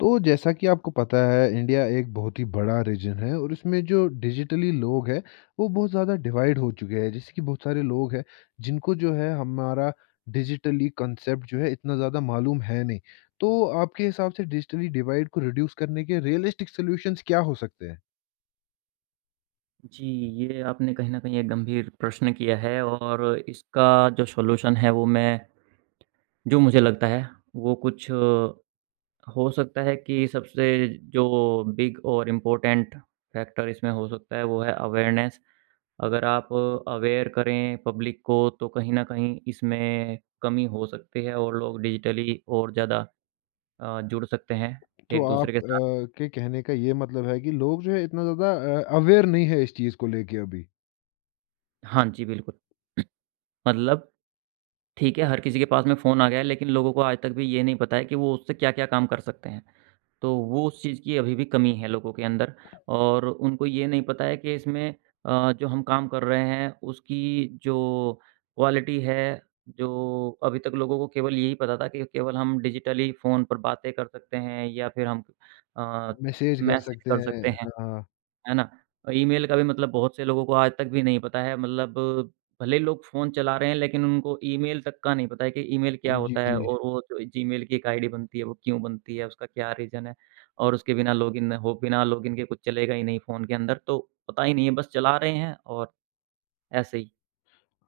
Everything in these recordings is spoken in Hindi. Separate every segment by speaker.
Speaker 1: तो जैसा कि आपको पता है इंडिया एक बहुत ही बड़ा रीजन है और इसमें जो डिजिटली लोग हैं वो बहुत ज़्यादा डिवाइड हो चुके हैं, जैसे कि बहुत सारे लोग हैं जिनको जो है हमारा डिजिटली कंसेप्ट जो है इतना ज़्यादा मालूम है नहीं। तो आपके हिसाब से डिजिटली डिवाइड को रिड्यूस करने के रियलिस्टिक सॉल्यूशंस क्या हो सकते हैं?
Speaker 2: जी, ये आपने कहीं न कहीं एक गंभीर प्रश्न किया है। और इसका जो सॉल्यूशन है वो मैं जो मुझे लगता है वो कुछ हो सकता है कि सबसे जो बिग और इम्पोर्टेंट फैक्टर इसमें हो सकता है वो है अवेयरनेस। अगर आप अवेयर करें पब्लिक को तो कहीं न कहीं इसमें कमी हो सकती है और लोग डिजिटली और ज़्यादा जुड़ सकते हैं
Speaker 1: तो आप
Speaker 2: एक-दूसरे के साथ।
Speaker 1: के कहने का ये मतलब है कि लोग जो है इतना ज़्यादा अवेयर नहीं है इस चीज़ को लेके अभी।
Speaker 2: हाँ जी, बिल्कुल। मतलब ठीक है, हर किसी के पास में फ़ोन आ गया है, लेकिन लोगों को आज तक भी ये नहीं पता है कि वो उससे क्या-क्या काम कर सकते हैं। तो वो उस चीज़ की अभी भी कमी है लोगों के अंदर और उनको ये नहीं पता है कि इसमें जो हम काम कर रहे हैं, उसकी जो क्वालिटी है, जो अभी तक लोगों को केवल यही पता था कि केवल हम डिजिटली फ़ोन पर बातें कर सकते हैं या फिर हम अ,
Speaker 1: मैसेज कर
Speaker 2: मैसेज
Speaker 1: सकते
Speaker 2: कर
Speaker 1: हैं,
Speaker 2: सकते हैं।
Speaker 1: हाँ।
Speaker 2: है ना? और ईमेल का भी मतलब बहुत से लोगों को आज तक भी नहीं पता है। मतलब भले ही लोग फ़ोन चला रहे हैं लेकिन उनको ईमेल तक का नहीं पता है कि ईमेल क्या
Speaker 1: जी
Speaker 2: होता है
Speaker 1: जी।
Speaker 2: और वो जो जीमेल की एक आईडी बनती है वो क्यों बनती है, उसका क्या रीज़न है। और उसके बिना लॉगिन हो बिना लॉगिन के कुछ चलेगा ही नहीं फ़ोन के अंदर। तो पता ही नहीं है, बस चला रहे हैं और ऐसे ही।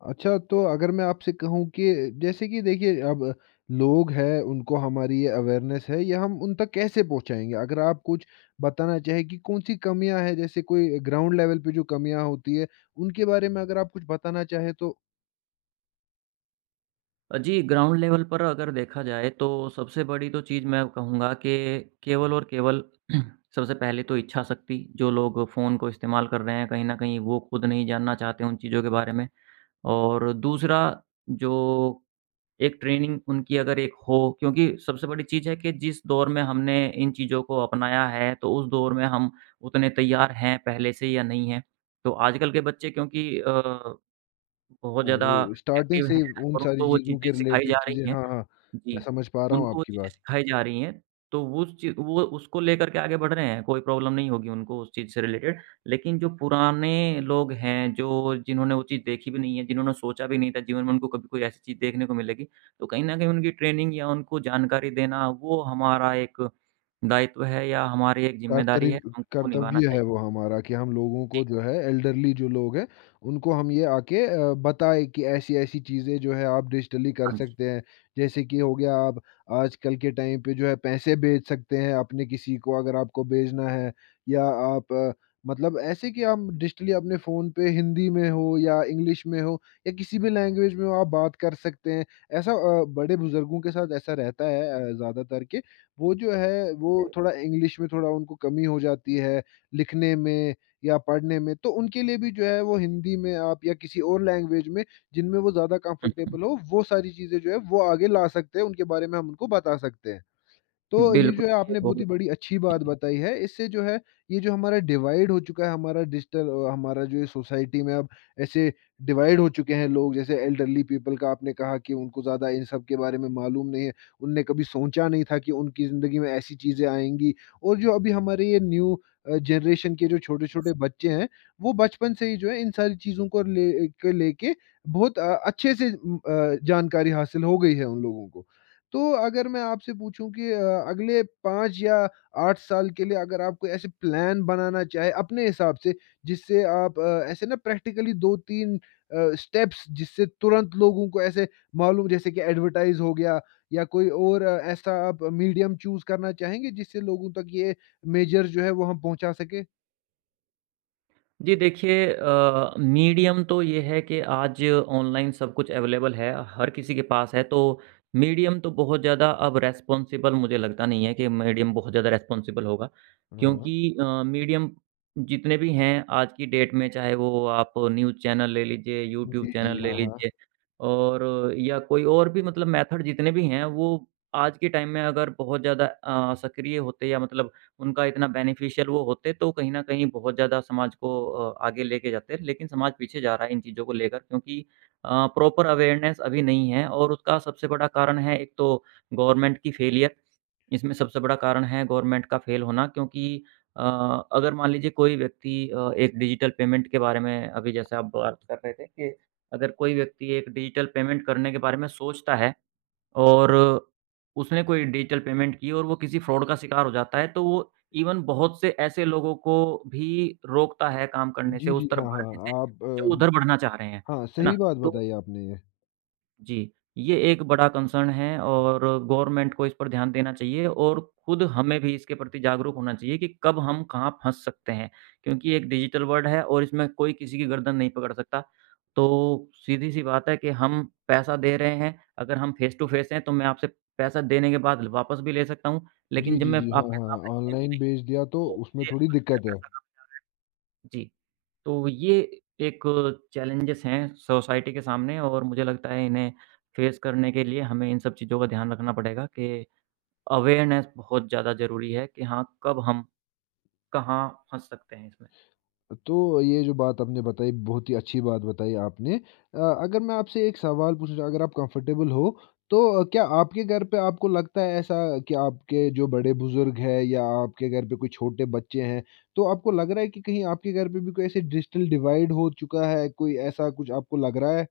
Speaker 1: अच्छा, तो अगर मैं आपसे कहूँ कि जैसे कि देखिए अब लोग हैं, उनको हमारी ये अवेयरनेस है, ये हम उन तक कैसे पहुँचाएँगे? अगर आप कुछ बताना चाहें कि कौन-सी कमियाँ हैं, जैसे कोई ग्राउंड लेवल पे जो कमियाँ होती है, उनके बारे में अगर आप कुछ बताना चाहें तो।
Speaker 2: जी, ग्राउंड लेवल पर अगर देखा जाए तो सबसे बड़ी तो चीज़ मैं कहूँगा कि केवल और केवल सबसे पहले तो इच्छाशक्ति, जो लोग फ़ोन को इस्तेमाल कर रहे हैं, कहीं न कहीं वो खुद नहीं जानना चाहते उन चीज़ों के बारे में। और दूसरा जो एक ट्रेनिंग उनकी अगर एक हो, क्योंकि सबसे बड़ी चीज़ है कि जिस दौर में हमने इन चीज़ों को अपनाया है, तो उस दौर में हम उतने तैयार हैं पहले से या नहीं हैं। तो आजकल के बच्चे क्योंकि बहुत
Speaker 1: हाँ,
Speaker 2: ज़्यादा
Speaker 1: वो स्टार्टिंग
Speaker 2: एक्टिव
Speaker 1: से ही
Speaker 2: हैं
Speaker 1: उन
Speaker 2: और
Speaker 1: सारी
Speaker 2: उनको वो
Speaker 1: चीज़ों
Speaker 2: चीज़ें
Speaker 1: के
Speaker 2: सिखाई
Speaker 1: रिलेटेड
Speaker 2: जा
Speaker 1: चीज़ें,
Speaker 2: रही हैं।
Speaker 1: हाँ, हाँ, मैं
Speaker 2: जी,
Speaker 1: समझ पा रहा हूँ
Speaker 2: उनको वो
Speaker 1: आपकी
Speaker 2: चीज़ें
Speaker 1: बात।
Speaker 2: सिखाई जा रही हैं, तो वो उस ची वो उसको लेकर के आगे बढ़ रहे हैं, कोई प्रॉब्लम नहीं होगी उनको उस चीज़ से रिलेटेड। लेकिन जो पुराने लोग हैं, जो जिन्होंने वो चीज़ देखी भी नहीं है, जिन्होंने सोचा भी नहीं था जीवन में उनको कभी कोई ऐसी चीज़ देखने को मिलेगी, तो कहीं न कहीं उनकी ट्रेनिंग या उनको जानकारी देना, वो हमारा एक दायित्व है या हमारी एक
Speaker 1: कर्तरी
Speaker 2: ज़िम्मेदारी है, हमको वो निभाना
Speaker 1: कर्तव्य है
Speaker 2: चाहिए।
Speaker 1: वो हमारा कि हम लोगों को
Speaker 2: जी,
Speaker 1: जो है एल्डरली जो लोग हैं, उनको हम ये आके बताएँ कि ऐसी-ऐसी चीज़ें जो है आप डिजिटली कर
Speaker 2: हाँ जी।
Speaker 1: सकते हैं। जैसे कि हो गया आप आजकल के टाइम पे जो है पैसे भेज सकते हैं अपने किसी को अगर आपको भेजना है, या आप मतलब ऐसे कि आप डिजिटली अपने फ़ोन पे हिंदी में हो या इंग्लिश में हो या किसी भी लैंग्वेज में हो आप बात कर सकते हैं। ऐसा बड़े बुज़ुर्गों के साथ ऐसा रहता है, ज़्यादातर के वो जो है, वो
Speaker 2: जी।
Speaker 1: थोड़ा इंग्लिश में थोड़ा उनको कमी हो जाती है, लिखने में या पढ़ने में, तो उनके लिए भी जो है वो हिंदी में आप या किसी और लैंग्वेज में जिनमें वो ज़्यादा
Speaker 2: हुँ,
Speaker 1: कंफर्टेबल हो, वो सारी चीज़ें जो है वो आगे ला सकते हैं, उनके बारे में हम उनको बता सकते हैं। तो
Speaker 2: हुँ।
Speaker 1: ये
Speaker 2: बिल्कुल,
Speaker 1: जो है
Speaker 2: ये
Speaker 1: आपने बहुत ही
Speaker 2: बहुत।
Speaker 1: बड़ी अच्छी बात बताई है। इससे जो है ये जो हमारा डिवाइड हो चुका है, हमारा डिजिटल हमारा जो ये सोसाइटी में अब ऐसे डिवाइड हो चुके हैं लोग, जैसे एल्डरली पीपल का आपने कहा कि उनको ज़्यादा इन सब के बारे में मालूम नहीं है। उनने कभी सोचा नहीं था कि उनकी ज़िंदगी में ऐसी चीज़ें आएँगी, और जो अभी हमारे ये न्यू जनरेशन के जो छोटे-छोटे बच्चे हैं, वो बचपन से ही जो है इन सारी चीज़ों को ले के लेके बहुत अच्छे से जानकारी हासिल हो गई है उन लोगों को। तो अगर मैं आपसे पूछूँ कि अगले 5 या 8 साल के लिए अगर आप कोई ऐसे प्लान बनाना चाहें अपने हिसाब से, जिससे आप ऐसे ना प्रैक्टिकली 2-3 स्टेप्स जिससे तुरंत लोगों को ऐसे मालूम, जैसे कि एडवर्टाइज़ हो गया या कोई और ऐसा आप मीडियम चूज़ करना चाहेंगे जिससे लोगों तक ये मेजर जो है वो हम पहुँचा सकें?
Speaker 2: जी देखिए मीडियम तो ये है कि आज ऑनलाइन सब कुछ अवेलेबल है, हर किसी के पास है, तो मीडियम तो बहुत ज़्यादा अब रेस्पॉन्सिबल मुझे लगता नहीं है कि मीडियम बहुत ज़्यादा रेस्पॉन्सिबल होगा।
Speaker 1: हाँ, हाँ।
Speaker 2: क्योंकि मीडियम जितने भी हैं आज की डेट में, चाहे वो आप न्यूज़ चैनल ले लीजिए, यूट्यूब
Speaker 1: जी, जी।
Speaker 2: चैनल ले
Speaker 1: हाँ, हाँ।
Speaker 2: लीजिए और या कोई और भी मतलब मेथड जितने भी हैं, वो आज के टाइम में अगर बहुत ज़्यादा सक्रिय होते या मतलब उनका इतना बेनिफिशियल वो होते तो कहीं न कहीं बहुत ज़्यादा समाज को आगे लेके जाते। लेकिन समाज पीछे जा रहा है इन चीज़ों को लेकर, क्योंकि प्रॉपर अवेयरनेस अभी नहीं है और उसका सबसे बड़ा कारण है, एक तो गवर्नमेंट की फेलियर, इसमें सबसे बड़ा कारण है गवर्नमेंट का फेल होना। क्योंकि अ, अगर मान लीजिए कोई व्यक्ति एक डिजिटल पेमेंट के बारे में, अभी जैसे आप बात कर रहे थे कि अगर कोई व्यक्ति एक डिजिटल पेमेंट करने के बारे में सोचता है और उसने कोई डिजिटल पेमेंट की और वो किसी फ्रॉड का शिकार हो जाता है, तो वो इवन बहुत से ऐसे लोगों को भी रोकता है काम करने से,
Speaker 1: जी,
Speaker 2: उस
Speaker 1: जी। हाँ,
Speaker 2: तरफ बढ़ने से,
Speaker 1: हाँ। आप
Speaker 2: जो उधर बढ़ना चाह रहे हैं,
Speaker 1: हाँ,
Speaker 2: है ना?
Speaker 1: सही बात
Speaker 2: तो
Speaker 1: बताई आपने ये।
Speaker 2: जी, ये एक बड़ा कंसर्न है और गवर्नमेंट को इस पर ध्यान देना चाहिए और खुद हमें भी इसके प्रति जागरूक होना चाहिए कि कब हम कहाँ फँस सकते हैं। क्योंकि एक डिजिटल वर्ल्ड है और इसमें कोई किसी की गर्दन नहीं पकड़ सकता। तो सीधी-सी बात है कि हम पैसा दे रहे हैं, अगर हम फेस टू फेस हैं तो मैं आपसे पैसा देने के बाद वापस भी ले सकता हूँ,
Speaker 1: जी,
Speaker 2: लेकिन जब
Speaker 1: जी,
Speaker 2: मैं
Speaker 1: जी। हाँ,
Speaker 2: आपके
Speaker 1: हाँ,
Speaker 2: सामने हूँ ही
Speaker 1: ऑनलाइन
Speaker 2: नहीं,
Speaker 1: बेच दिया तो
Speaker 2: तो
Speaker 1: उसमें
Speaker 2: मुझे नहीं
Speaker 1: थोड़ी
Speaker 2: पता मेरा
Speaker 1: दिक्कत है।
Speaker 2: पैसा कहाँ। जी। तो ये एक चैलेंजेस हैं सोसाइटी के सामने और मुझे लगता है इन्हें फेस करने के लिए हमें इन सब चीज़ों का ध्यान रखना पड़ेगा कि अवेयरनेस बहुत ज़्यादा ज़रूरी है कि हाँ, कब हम कहाँ फँस सकते हैं इसमें।
Speaker 1: तो ये जो बात आपने बताई बहुत ही अच्छी बात बताई आपने। अगर मैं आपसे एक सवाल पूछना चाहूँ अगर आप कंफर्टेबल हो, तो क्या आपके घर पे आपको लगता है ऐसा कि आपके जो बड़े-बुज़ुर्ग हैं या आपके घर पे कोई छोटे बच्चे हैं, तो आपको लग रहा है कि कहीं आपके घर पे भी कोई ऐसे डिजिटल डिवाइड हो चुका है, कोई ऐसा कुछ आपको लग रहा है?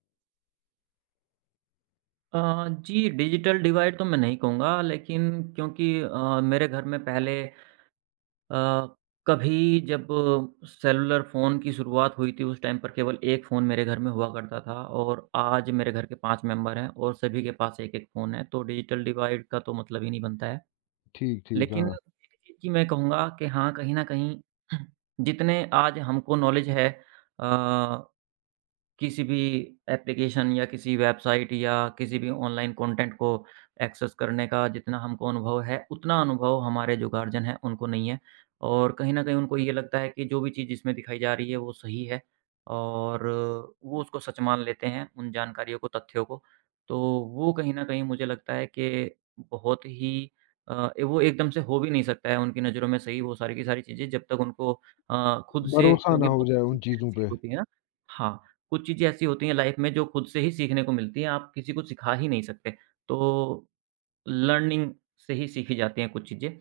Speaker 2: जी, डिजिटल डिवाइड तो मैं नहीं कहूँगा, लेकिन क्योंकि मेरे घर में पहले अ, कभी जब सेलुलर फ़ोन की शुरुआत हुई थी उस टाइम पर केवल 1 फ़ोन मेरे घर में हुआ करता था और आज मेरे घर के 5 मेंबर हैं और सभी के पास 1-1 फ़ोन है, तो डिजिटल डिवाइड का तो मतलब ही नहीं बनता है।
Speaker 1: ठीक, ठीक,
Speaker 2: लेकिन
Speaker 1: हाँ।
Speaker 2: एक चीज़ की मैं कहूँगा कि हाँ, कहीं न कहीं जितने आज हमको नॉलेज है अ, किसी भी एप्लीकेशन या किसी वेबसाइट या किसी भी ऑनलाइन कंटेंट को एक्सेस करने का जितना हमको अनुभव है, उतना अनुभव हमारे जो गार्जियन हैं, उनको नहीं है। और कहीं न कहीं उनको ये लगता है कि जो भी चीज़ इसमें दिखाई जा रही है, वो सही है और वो उसको सच मान लेते हैं, उन जानकारियों को, तथ्यों को। तो वो कहीं न कहीं मुझे लगता है कि बहुत ही वो एकदम से हो भी नहीं सकता है उनकी नज़रों में सही वो सारी की सारी चीज़ें जब तक उनको खुद से,
Speaker 1: भरोसा ना
Speaker 2: क्योंकि
Speaker 1: हो
Speaker 2: बहुत
Speaker 1: जाए उन
Speaker 2: चीज़ें
Speaker 1: चीज़ों
Speaker 2: ऐसी
Speaker 1: पे।
Speaker 2: होती हैं ना। हाँ, कुछ चीज़ें ऐसी होती हैं लाइफ में जो खुद से ही सीखने को मिलती हैं, आप किसी को सिखा ही नहीं सकते। तो लर्निंग से ही सीखी जाती हैं कुछ चीज़ें।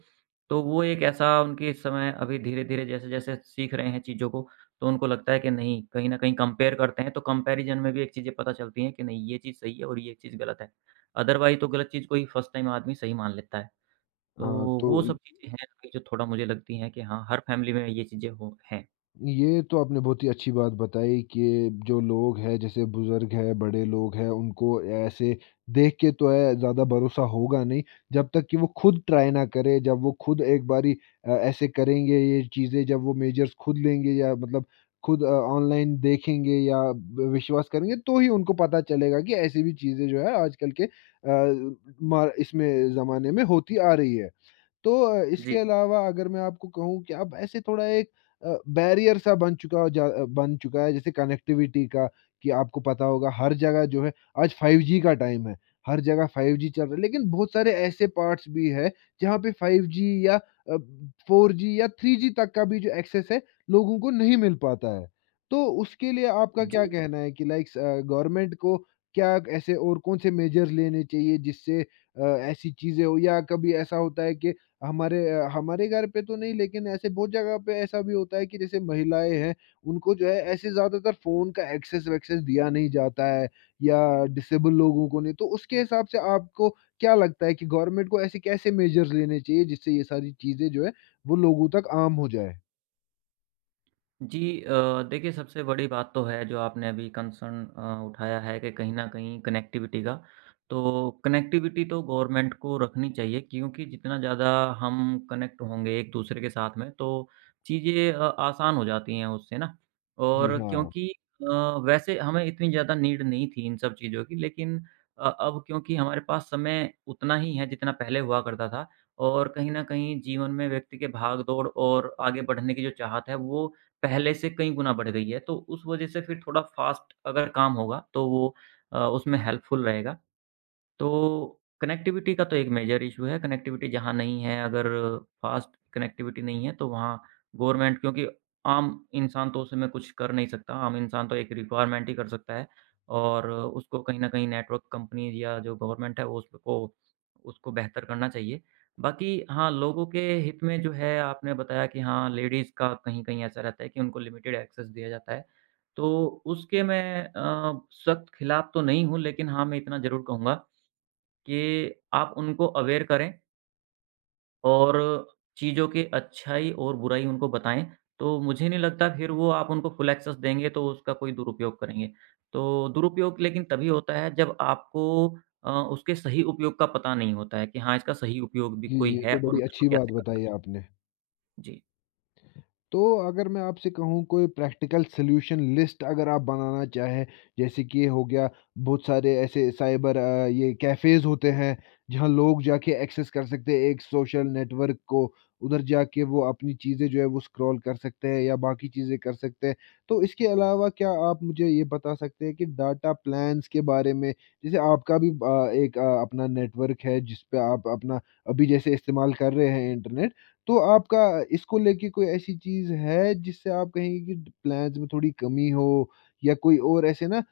Speaker 2: तो वो एक ऐसा उनके इस समय अभी धीरे-धीरे जैसे-जैसे सीख रहे हैं चीज़ों को, तो उनको लगता है कि नहीं, कहीं न कहीं कंपेयर करते हैं, तो कंपैरिज़न में भी एक चीज़ें पता चलती हैं कि नहीं, ये चीज़ सही है और ये चीज़ गलत है। अदरवाइज़ तो गलत चीज़ को ही फर्स्ट टाइम आदमी सही मान लेता है। तो
Speaker 1: हाँ, तो
Speaker 2: वो सब चीज़ें हैं अभी जो थोड़ा मुझे लगती हैं कि हाँ, हर फैमिली में ये चीज़ें हो हैं।
Speaker 1: ये तो आपने बहुत ही अच्छी बात बताई कि जो लोग हैं जैसे बुज़ुर्ग हैं, बड़े लोग हैं उनको ऐसे देख के तो है ज़्यादा भरोसा होगा नहीं, जब तक कि वो खुद ट्राई ना करें, जब वो खुद एक बारी ऐसे करेंगे ये चीज़ें, जब वो मेजर्स खुद लेंगे या मतलब खुद ऑनलाइन देखेंगे या ब विश्वास करेंगे तो ही उनको पता चलेगा कि ऐसी भी चीज़ें जो है आजकल के मार इसमें ज़माने में होती आ रही है। तो इसके
Speaker 2: जी।
Speaker 1: अलावा अगर मैं आपको कहूँ कि अब ऐसे थोड़ा एक बैरियर सा बन चुका है जैसे कनेक्टिविटी का, कि आपको पता होगा हर जगह जो है आज 5G का टाइम है, हर जगह 5G चल रहा है, लेकिन बहुत सारे ऐसे पार्ट्स भी हैं जहाँ पे 5G या 4G या 3G तक का भी जो एक्सेस है लोगों को नहीं मिल पाता है। तो उसके लिए आपका क्या
Speaker 2: जी,
Speaker 1: कहना है कि लाइक गवर्नमेंट को क्या ऐसे और कौन से मेजर्स लेने चाहिए जिससे ऐसी चीज़ें हो, या कभी ऐसा होता है कि हमारे घर पे तो नहीं, लेकिन ऐसे बहुत जगह पे ऐसा भी होता है कि जैसे महिलाएँ हैं, उनको जो है ऐसे ज़्यादातर फ़ोन का एक्सेस-वैक्सेस दिया नहीं जाता है, या डिसेबल लोगों को नहीं, तो उसके हिसाब से आपको क्या लगता है कि गवर्नमेंट को ऐसे कैसे मेजर्स लेने चाहिए जिससे ये सारी चीज़ें जो है वो लोगों तक आम हो जाए?
Speaker 2: जी, देखिए सबसे बड़ी बात तो है जो आपने अभी कंसर्न उठाया है कि कहीं न कहीं कनेक्टिविटी का। तो कनेक्टिविटी तो गवर्नमेंट को रखनी चाहिए, क्योंकि जितना ज़्यादा हम कनेक्ट होंगे एक-दूसरे के साथ में तो चीज़ें आसान हो जाती हैं उससे ना।
Speaker 1: जी
Speaker 2: और
Speaker 1: हाँ।
Speaker 2: क्योंकि अ, वैसे हमें इतनी ज़्यादा नीड नहीं थी इन सब चीज़ों की, लेकिन अब क्योंकि हमारे पास समय उतना ही है जितना पहले हुआ करता था और कहीं न कहीं जीवन में व्यक्ति के भाग-दौड़ और आगे बढ़ने की जो चाहत है वो पहले से कई गुना बढ़ गई है, तो उस वजह से फिर थोड़ा फ़ास्ट अगर काम होगा, तो वो उसमें हेल्पफुल रहेगा। तो कनेक्टिविटी का तो एक मेजर इशू है, कनेक्टिविटी जहाँ नहीं है, अगर फ़ास्ट कनेक्टिविटी नहीं है तो वहाँ गवर्नमेंट, क्योंकि आम इंसान तो उसमें कुछ कर नहीं सकता, आम इंसान तो एक रिक्वायरमेंट ही कर सकता है और उसको कहीं न कहीं नेटवर्क कंपनीज़ या जो गवर्नमेंट है वो उसको उसको बेहतर करना चाहिए। बाकी हाँ, लोगों के हित में जो है आपने बताया कि हाँ, लेडीज़ का कहीं-कहीं ऐसा रहता है कि उनको लिमिटेड एक्सेस दिया जाता है। तो उसके मैं सख्त खिलाफ तो नहीं हूँ, लेकिन हाँ, मैं इतना ज़रूर कहूँगा कि आप उनको अवेयर करें और चीज़ों की अच्छाई और बुराई उनको बताएँ, तो मुझे नहीं लगता फिर वो आप उनको फुल एक्सेस देंगे तो उसका कोई दुरुपयोग करेंगे। तो दुरुपयोग लेकिन तभी होता है जब आपको उसके सही उपयोग का पता नहीं होता है कि हाँ, इसका सही उपयोग भी
Speaker 1: जी,
Speaker 2: कोई
Speaker 1: ये
Speaker 2: है
Speaker 1: तो
Speaker 2: और
Speaker 1: बड़ी
Speaker 2: मैं इसको
Speaker 1: अच्छी बात
Speaker 2: कैसे कर सक।
Speaker 1: बताई आपने।
Speaker 2: जी।
Speaker 1: तो अगर मैं आपसे कहूँ कोई प्रैक्टिकल सॉल्यूशन लिस्ट अगर आप बनाना चाहें, जैसे कि ये हो गया बहुत सारे ऐसे साइबर ये कैफ़ेज़ होते हैं, जहाँ लोग जाके एक्सेस कर सकते हैं एक सोशल नेटवर्क को, उधर जाके वो अपनी चीज़ें जो है वो स्क्रॉल कर सकते हैं या बाकी चीज़ें कर सकते हैं। तो इसके अलावा क्या आप मुझे ये बता सकते हैं कि डाटा प्लान्स के बारे में, जैसे आपका भी एक अपना नेटवर्क है जिस पे आप अपना अभी जैसे इस्तेमाल कर रहे हैं इंटरनेट, तो आपका इसको लेके कोई ऐसी चीज़ है जिससे आप कहेंगे कि ड प्लान्स में थोड़ी कमी हो, या कोई और ऐसे ना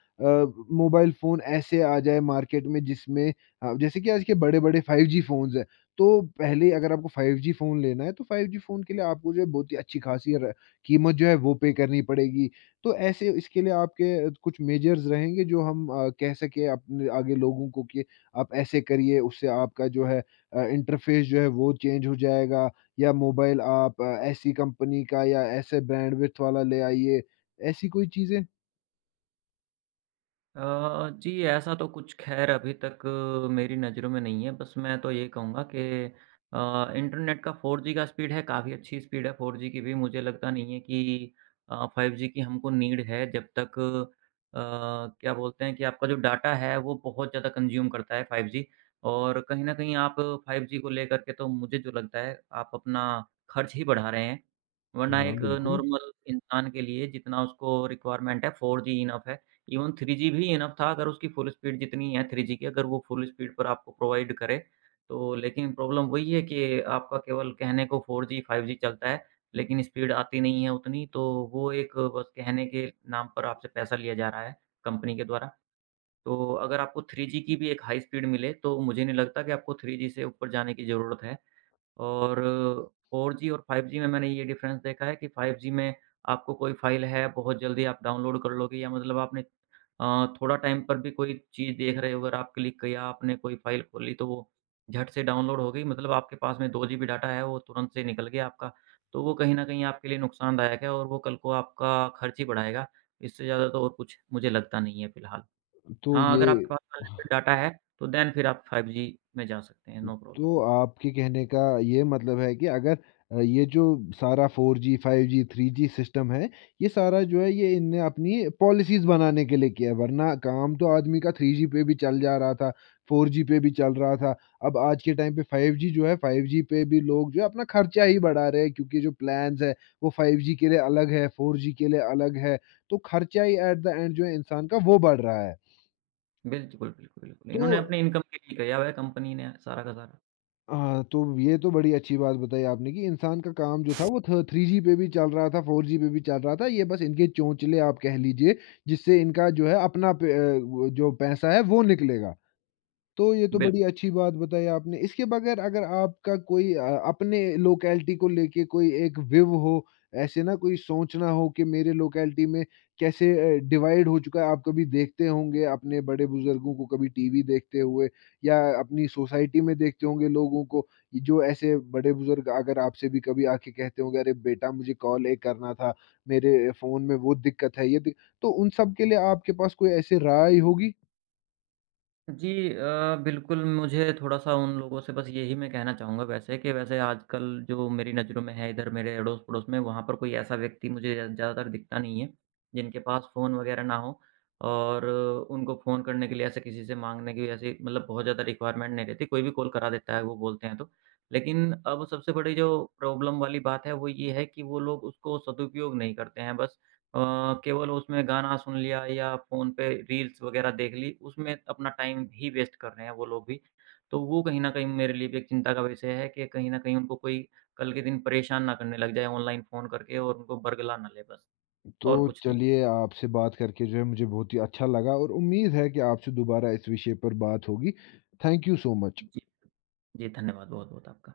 Speaker 1: मोबाइल फ़ोन ऐसे आ जाए मार्केट में जिसमें जैसे कि आज के बड़े-बड़े 5G फ़ोन्स हैं, तो पहले अगर आपको 5G फ़ोन लेना है, तो 5G फ़ोन के लिए आपको जो है बहुत ही अच्छी खासी र कीमत जो है वो पे करनी पड़ेगी। तो ऐसे इसके लिए आपके कुछ मेजर्स रहेंगे जो हम कह सकें अपने आगे लोगों को कि आप ऐसे करिए उससे आपका जो है इंटरफ़ेस जो है वो चेंज हो जाएगा, या मोबाइल आप ऐसी कंपनी का या ऐसे बैंडविड्थ वाला ले आइए, ऐसी कोई चीज़ें?
Speaker 2: जी, ऐसा तो कुछ ख़ैर अभी तक मेरी नज़रों में नहीं है। बस मैं तो ये कहूँगा कि इंटरनेट का 4G का स्पीड है, काफ़ी अच्छी स्पीड है 4G की भी। मुझे लगता नहीं है कि 5G की हमको नीड है जब तक, अ, क्या बोलते हैं कि आपका जो डाटा है वो बहुत ज़्यादा कंज़्यूम करता है 5G और कहीं न कहीं आप 5G को लेकर के तो मुझे जो लगता है आप अपना खर्च ही बढ़ा रहे हैं। वरना
Speaker 1: हाँ,
Speaker 2: एक
Speaker 1: बिल्कुल।
Speaker 2: नॉर्मल इंसान के लिए जितना उसको रिक्वायरमेंट है 4G इनफ़ है। इवन 3G भी इनफ था अगर उसकी फुल स्पीड जितनी है 3G की, अगर वो फुल स्पीड पर आपको प्रोवाइड करे, तो लेकिन प्रॉब्लम वही है कि आपका केवल कहने को 4G, 5G चलता है, लेकिन स्पीड आती नहीं है उतनी, तो वो एक बस कहने के नाम पर आपसे पैसा लिया जा रहा है कंपनी के द्वारा। तो अगर आपको 3G की भी एक हाई स्पीड मिले, तो मुझे नहीं लगता कि आपको 3G से ऊपर जाने की ज़रूरत है। और 4G और 5G में मैंने ये डिफ़रेंस देखा है कि 5G में आपको कोई फ़ाइल है, बहुत जल्दी आप डाउनलोड कर लोगे या मतलब आपने थोड़ा टाइम पर भी कोई चीज़ देख रहे हो, अगर आप क्लिक किया, आपने कोई फ़ाइल खोली तो वो झट से डाउनलोड हो गई। मतलब आपके पास में 2 जीबी डाटा है, वो तुरंत से निकल गया आपका। तो वो कहीं न कहीं आपके लिए नुकसानदायक है और वो कल को आपका खर्च ही बढ़ाएगा। इससे ज़्यादा तो और कुछ मुझे लगता नहीं है फ़िलहाल।
Speaker 1: तो
Speaker 2: हाँ,
Speaker 1: ये
Speaker 2: अगर आपके पास अनलिमिटेड डाटा है, तो देन फिर आप 5G में जा सकते हैं, नो प्रॉब्लम।
Speaker 1: तो आपके कहने का ये मतलब है कि अगर ये जो सारा 4G, 5G, 3G सिस्टम है, ये सारा जो है ये इनने अपनी पॉलिसीज़ बनाने के लिए किया है, वरना काम तो आदमी का 3G पे भी चल जा रहा था, 4G पे भी चल रहा था। अब आज के टाइम पे 5G जो है, 5G पे भी लोग जो है अपना खर्चा ही बढ़ा रहे हैं, क्योंकि जो प्लान्स हैं, वो 5G के लिए अलग है, 4G के लिए अलग है, तो खर्चा ही एट द एंड जो है इंसान का वो बढ़ रहा है।
Speaker 2: बिल्कुल, बिल्कुल, बिल्कुल।
Speaker 1: तो
Speaker 2: इन्होंने अपनी इनकम के लिए किया हुआ है, कंपनी ने सारा का सारा।
Speaker 1: हाँ, तो ये तो बड़ी अच्छी बात बताई आपने कि इंसान का काम जो था वो थ 3G पे भी चल रहा था, 4G पे भी चल रहा था। ये बस इनके चोंचले आप कह लीजिए, जिससे इनका जो है अपना प वो जो पैसा है वो निकलेगा। तो ये तो
Speaker 2: बिल
Speaker 1: बड़ी अच्छी बात बताई आपने। इसके बगैर अगर आपका कोई अपने लोकेलिटी को लेके कोई एक विव हो, ऐसे ना कोई सोच ना हो कि मेरे लोकेलिटी में कैसे डिवाइड हो चुका है। आप कभी देखते होंगे अपने बड़े-बुज़ुर्गों को कभी टीवी देखते हुए, या अपनी सोसाइटी में देखते होंगे लोगों को, ये जो ऐसे बड़े-बुज़ुर्ग अगर आपसे भी कभी आके कहते होंगे, "अरे बेटा मुझे कॉल ये करना था, मेरे फ़ोन में वो दिक्कत है, ये दिक" तो उन सब के लिए आपके पास कोई ऐसी राय होगी?
Speaker 2: जी, बिल्कुल। मुझे थोड़ा-सा उन लोगों से बस यही मैं कहना चाहूँगा, वैसे कि वैसे आजकल जो मेरी नज़रों में है इधर मेरे अड़ोस-पड़ोस में, वहाँ पर कोई ऐसा व्यक्ति मुझे ज़्यादातर दिखता नहीं है, जिनके पास फ़ोन वग़ैरह ना हो और उनको फ़ोन करने के लिए ऐसे किसी से माँगने की ऐसी मतलब बहुत ज़्यादा रिक्वायरमेंट नहीं रहती, कोई भी कॉल करा देता है वो बोलते हैं तो। लेकिन अब सबसे बड़ी जो प्रॉब्लम वाली बात है वो ये है कि वो लोग उसको सदुपयोग नहीं करते हैं, बस अ, केवल उसमें गाना सुन लिया या फ़ोन पे रील्स वगैरह देख ली, उसमें अपना टाइम ही वेस्ट कर रहे हैं वो लोग भी। तो वो कहीं न कहीं मेरे लिए भी एक चिंता का विषय है कि कहीं न कहीं उनको कोई कल के दिन परेशान ना करने लग जाए ऑनलाइन फ़ोन करके और उनको बरगला ना ले बस,
Speaker 1: तो
Speaker 2: और कुछ नहीं।
Speaker 1: चलिए आपसे बात करके जो है मुझे बहुत ही अच्छा लगा और उम्मीद है कि आपसे दोबारा इस विषय पर बात होगी। Thank you so much.
Speaker 2: जी, जी धन्यवाद बहुत-बहुत आपका।